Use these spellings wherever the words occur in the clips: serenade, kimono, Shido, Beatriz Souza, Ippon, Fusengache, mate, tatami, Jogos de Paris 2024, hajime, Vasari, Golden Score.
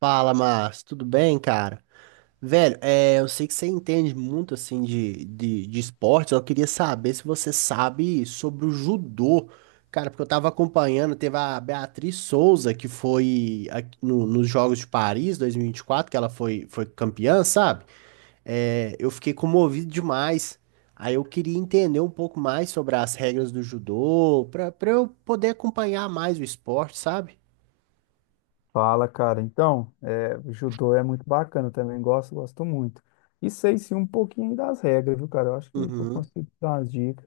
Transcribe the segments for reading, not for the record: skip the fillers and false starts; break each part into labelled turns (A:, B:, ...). A: Fala, Márcio, tudo bem, cara? Velho, é, eu sei que você entende muito assim de esportes, eu queria saber se você sabe sobre o judô. Cara, porque eu tava acompanhando, teve a Beatriz Souza, que foi aqui nos Jogos de Paris 2024, que ela foi campeã, sabe? É, eu fiquei comovido demais. Aí eu queria entender um pouco mais sobre as regras do judô, pra eu poder acompanhar mais o esporte, sabe?
B: Fala, cara. Então, o judô é muito bacana, eu também gosto, gosto muito. E sei sim um pouquinho das regras, viu, cara? Eu acho que eu
A: Uhum,
B: consigo dar umas dicas.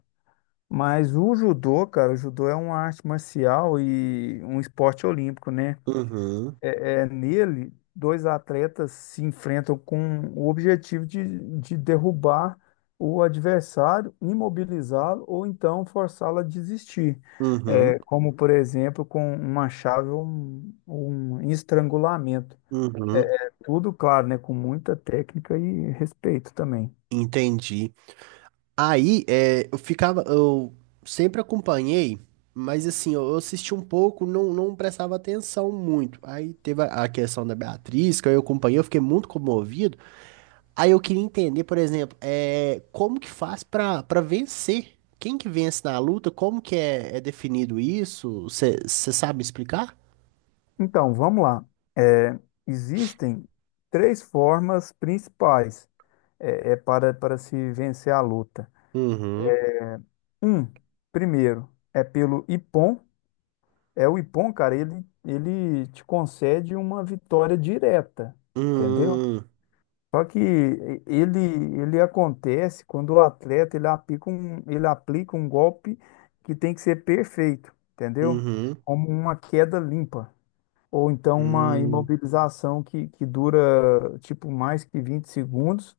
B: Mas o judô, cara, o judô é uma arte marcial e um esporte olímpico, né?
A: uhum,
B: É nele, dois atletas se enfrentam com o objetivo de derrubar o adversário, imobilizá-lo ou então forçá-lo a desistir.
A: uhum.
B: Como, por exemplo, com uma chave ou um estrangulamento. É
A: Uhum,
B: é tudo, claro, né? Com muita técnica e respeito também.
A: entendi. Aí, é, eu ficava, eu sempre acompanhei, mas assim, eu assisti um pouco, não, não prestava atenção muito. Aí teve a questão da Beatriz, que eu acompanhei, eu fiquei muito comovido. Aí eu queria entender, por exemplo, é, como que faz pra para vencer? Quem que vence na luta? Como que é definido isso? Você sabe explicar?
B: Então, vamos lá. É, Existem três formas principais para se vencer a luta.
A: Uhum.
B: Um, Primeiro, é pelo Ippon. É o Ippon, cara, ele te concede uma vitória direta, entendeu?
A: Hum,
B: Só que ele, ele acontece quando o atleta ele aplica um golpe que tem que ser perfeito, entendeu?
A: uhum.
B: Como uma queda limpa, ou então uma
A: Hum,
B: imobilização que dura tipo mais que 20 segundos,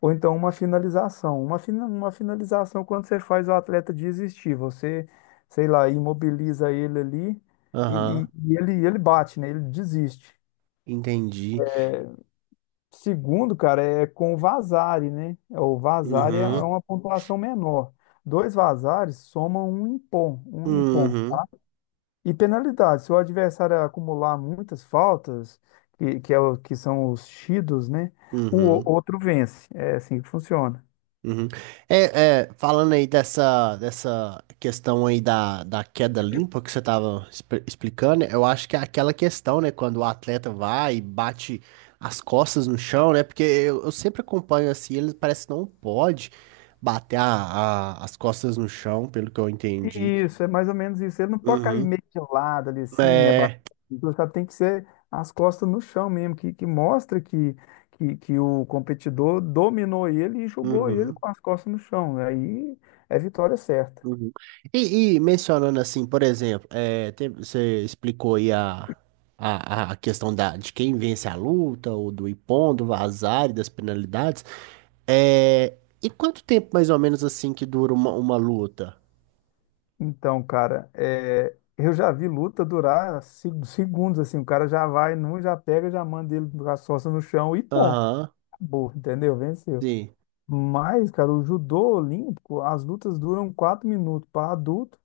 B: ou então uma finalização. Uma finalização quando você faz o atleta desistir, você, sei lá, imobiliza ele ali e,
A: aham,
B: e- e ele bate, né? Ele desiste.
A: entendi.
B: Segundo, cara, é com o Vasari, né? O Vasari é
A: Uhum.
B: uma pontuação menor. Dois Vasares somam um Ippon, um Ippon.
A: Uhum,
B: E penalidade, se o adversário acumular muitas faltas, que são os Shidos, né?
A: uhum,
B: Outro vence. É assim que funciona.
A: uhum. É, falando aí dessa questão aí da queda limpa que você estava explicando, eu acho que é aquela questão, né, quando o atleta vai e bate as costas no chão, né, porque eu sempre acompanho assim, ele parece que não pode bater as costas no chão, pelo que eu entendi.
B: Isso, é mais ou menos isso. Ele não pode cair
A: Uhum.
B: meio de lado ali assim, é bastante,
A: É,
B: sabe? Tem que ser as costas no chão mesmo, que mostra que o competidor dominou ele e jogou ele
A: uhum.
B: com as costas no chão. Aí é vitória certa.
A: Uhum. E mencionando assim, por exemplo, é, você explicou aí a questão de quem vence a luta, ou do Ippon, do Vazar e das penalidades. É, e quanto tempo mais ou menos assim que dura uma luta?
B: Então, cara, eu já vi luta durar segundos assim, o cara já vai num, já pega, já manda ele com as costas no chão e pô,
A: Aham,
B: acabou, entendeu? Venceu.
A: sim.
B: Mas, cara, o judô olímpico, as lutas duram 4 minutos para adulto.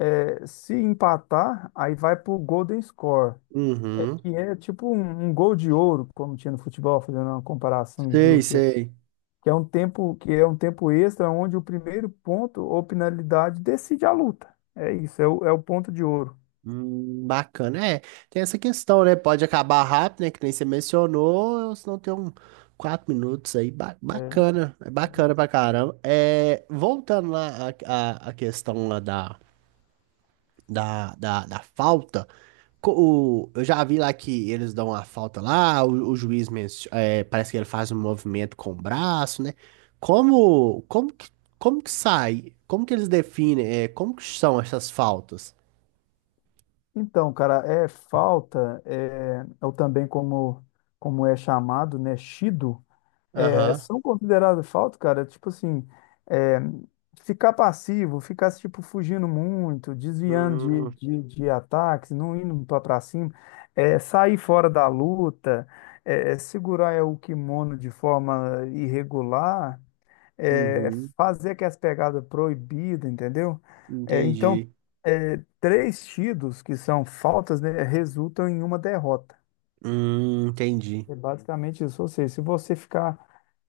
B: Se empatar, aí vai pro Golden Score,
A: Uhum.
B: que é tipo um gol de ouro, como tinha no futebol, fazendo uma comparação
A: Sei,
B: esdrúxula,
A: sei.
B: que é um tempo extra onde o primeiro ponto ou penalidade decide a luta. É isso, é o ponto de ouro.
A: Bacana, é. Tem essa questão, né? Pode acabar rápido, né? Que nem você mencionou, ou se não tem quatro minutos aí. Ba-
B: É.
A: bacana, é bacana pra caramba. É, voltando lá à questão lá da falta, co- eu já vi lá que eles dão a falta lá, o juiz é, parece que ele faz um movimento com o braço, né? Como, como que, como que sai? Como que eles definem? É, como que são essas faltas?
B: Então, cara, é falta, ou também como é chamado, né, shido,
A: Aham.
B: são consideradas falta, cara, tipo assim, é, ficar passivo, ficar, tipo, fugindo muito, desviando de ataques, não indo pra cima, sair fora da luta, é, segurar o kimono de forma irregular, é,
A: Uhum,
B: fazer aquelas pegadas proibidas, entendeu? Então,
A: entendi.
B: três tidos que são faltas, né, resultam em uma derrota.
A: Entendi.
B: É basicamente isso. Ou seja, se você ficar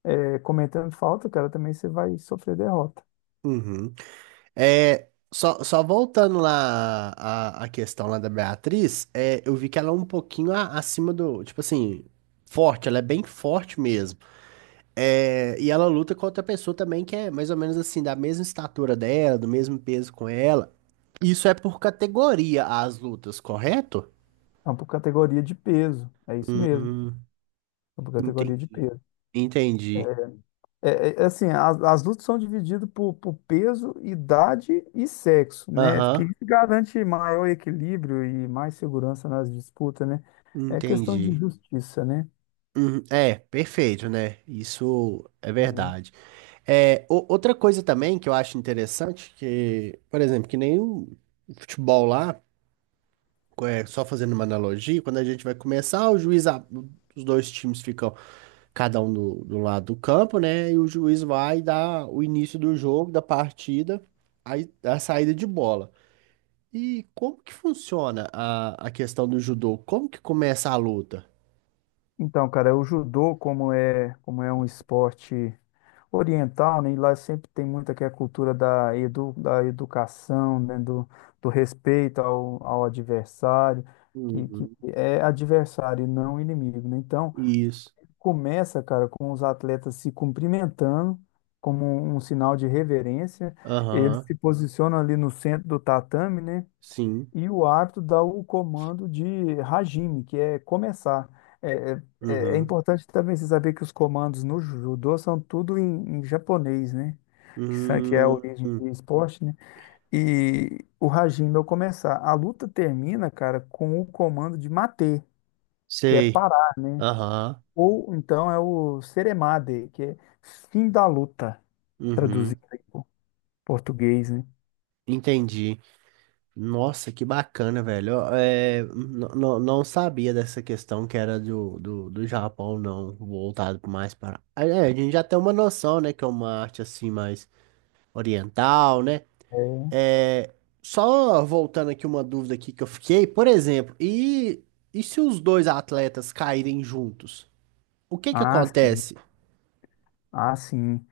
B: cometendo falta, cara, também você vai sofrer derrota.
A: Uhum. É, só voltando lá à questão lá da Beatriz, é, eu vi que ela é um pouquinho acima do, tipo assim, forte, ela é bem forte mesmo. É, e ela luta com outra pessoa também que é mais ou menos assim, da mesma estatura dela, do mesmo peso com ela. Isso é por categoria as lutas, correto?
B: Então, por categoria de peso. É isso mesmo.
A: Hum,
B: É por categoria de
A: entendi.
B: peso.
A: Entendi.
B: É assim, as lutas são divididas por peso, idade e sexo, né? Que
A: Aham,
B: isso garante maior equilíbrio e mais segurança nas disputas, né? É questão de
A: entendi.
B: justiça, né?
A: Uhum, É, perfeito, né? Isso é
B: É.
A: verdade. É, outra coisa também que eu acho interessante, que, por exemplo, que nem o futebol lá, é, só fazendo uma analogia, quando a gente vai começar, o juiz, os dois times ficam cada um do lado do campo, né? E o juiz vai dar o início do jogo, da partida, aí a saída de bola. E como que funciona a questão do judô? Como que começa a luta?
B: Então, cara, o judô, como é, um esporte oriental, né? E lá sempre tem muito aqui a cultura da educação, né? Do respeito ao adversário, que
A: Uhum.
B: é adversário e não inimigo, né? Então,
A: Isso.
B: começa, cara, com os atletas se cumprimentando como um sinal de reverência. Eles
A: Aham,
B: se posicionam ali no centro do tatame, né?
A: sim.
B: E o árbitro dá o comando de hajime, que é começar. É, É
A: Uhum.
B: importante também você saber que os comandos no judô são tudo em japonês, né? Que é a
A: Hum,
B: origem
A: hum.
B: do esporte, né? E o hajime é o começar. A luta termina, cara, com o comando de mate, que é
A: Sei.
B: parar, né?
A: Aham.
B: Ou então é o seremade, que é fim da luta, traduzindo
A: Uhum.
B: em português, né?
A: Entendi. Nossa, que bacana, velho. Ó, É, não sabia dessa questão que era do Japão, não, voltado mais para. Ah, É, a gente já tem uma noção, né, que é uma arte assim mais oriental, né?
B: É.
A: É, só voltando aqui uma dúvida aqui que eu fiquei, por exemplo, e se os dois atletas caírem juntos? O que que
B: Ah, sim.
A: acontece?
B: Ah, sim.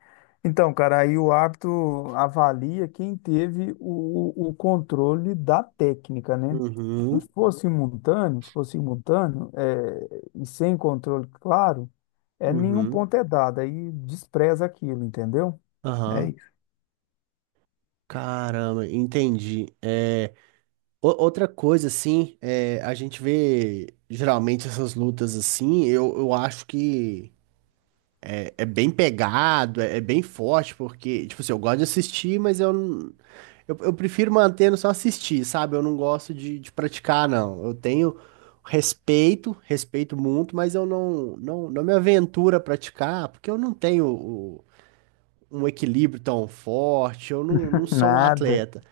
B: Então, cara, aí o árbitro avalia quem teve o controle da técnica, né?
A: Uhum,
B: Se fosse simultâneo, e sem controle claro, nenhum
A: uhum,
B: ponto é dado, aí despreza aquilo, entendeu? É
A: aham.
B: isso.
A: Caramba, entendi. É, outra coisa, assim, é, a gente vê geralmente essas lutas assim, eu acho que é bem pegado, é bem forte, porque, tipo assim, eu gosto de assistir, mas eu, não- eu prefiro mantendo só assistir, sabe? Eu não gosto de praticar, não. Eu tenho respeito, respeito muito, mas eu não me aventuro a praticar, porque eu não tenho um equilíbrio tão forte, eu não sou um
B: Nada,
A: atleta.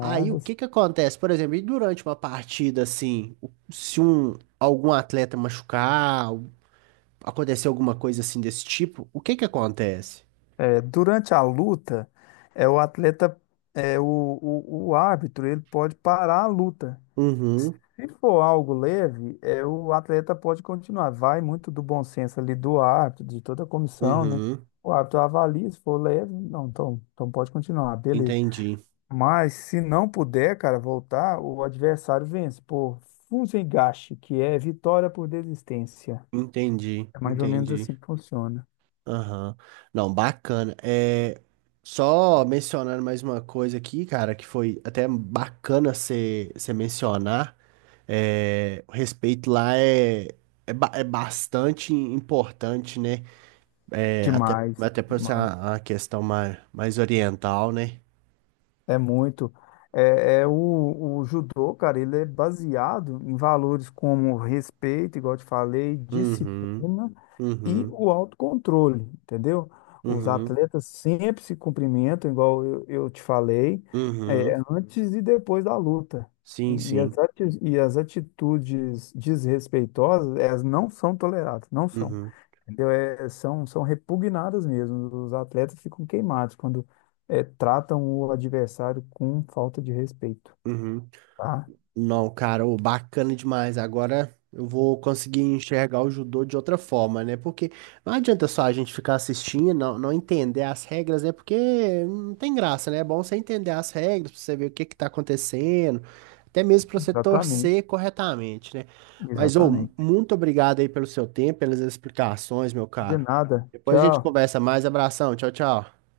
A: Aí o que que acontece? Por exemplo, e durante uma partida assim, se algum atleta machucar, ou acontecer alguma coisa assim desse tipo, o que que acontece?
B: Durante a luta, é o atleta, é o árbitro, ele pode parar a luta.
A: Uhum,
B: Se for algo leve, o atleta pode continuar. Vai muito do bom senso ali do árbitro, de toda a comissão, né?
A: uhum,
B: O árbitro avalia, se for leve, não, então, pode continuar, beleza.
A: entendi,
B: Mas se não puder, cara, voltar, o adversário vence por Fusengache, que é vitória por desistência.
A: entendi,
B: É mais ou menos
A: entendi.
B: assim que funciona.
A: Aham. Não, bacana. É, só mencionando mais uma coisa aqui, cara, que foi até bacana você mencionar. É, o respeito lá é bastante importante, né? É, até,
B: Demais,
A: até por ser
B: demais.
A: a questão mais oriental, né?
B: É muito. O judô, cara, ele é baseado em valores como respeito, igual eu te falei,
A: Uhum,
B: disciplina e
A: uhum,
B: o autocontrole, entendeu? Os
A: uhum,
B: atletas sempre se cumprimentam, igual eu te falei,
A: uhum.
B: antes e depois da luta.
A: Sim,
B: E, e as
A: sim.
B: ati- e as atitudes desrespeitosas, elas não são toleradas, não são.
A: Uhum,
B: Entendeu? São repugnadas mesmo. Os atletas ficam queimados quando tratam o adversário com falta de respeito.
A: uhum.
B: Tá?
A: Não, cara, ô, bacana demais. Agora eu vou conseguir enxergar o judô de outra forma, né? Porque não adianta só a gente ficar assistindo, não entender as regras, né? Porque não tem graça, né? É bom você entender as regras, pra você ver o que que tá acontecendo, até mesmo pra você
B: Exatamente.
A: torcer corretamente, né? Mas, ô,
B: Exatamente.
A: muito obrigado aí pelo seu tempo, pelas explicações, meu
B: De
A: caro.
B: nada.
A: Depois a gente
B: Tchau.
A: conversa mais. Abração, tchau, tchau.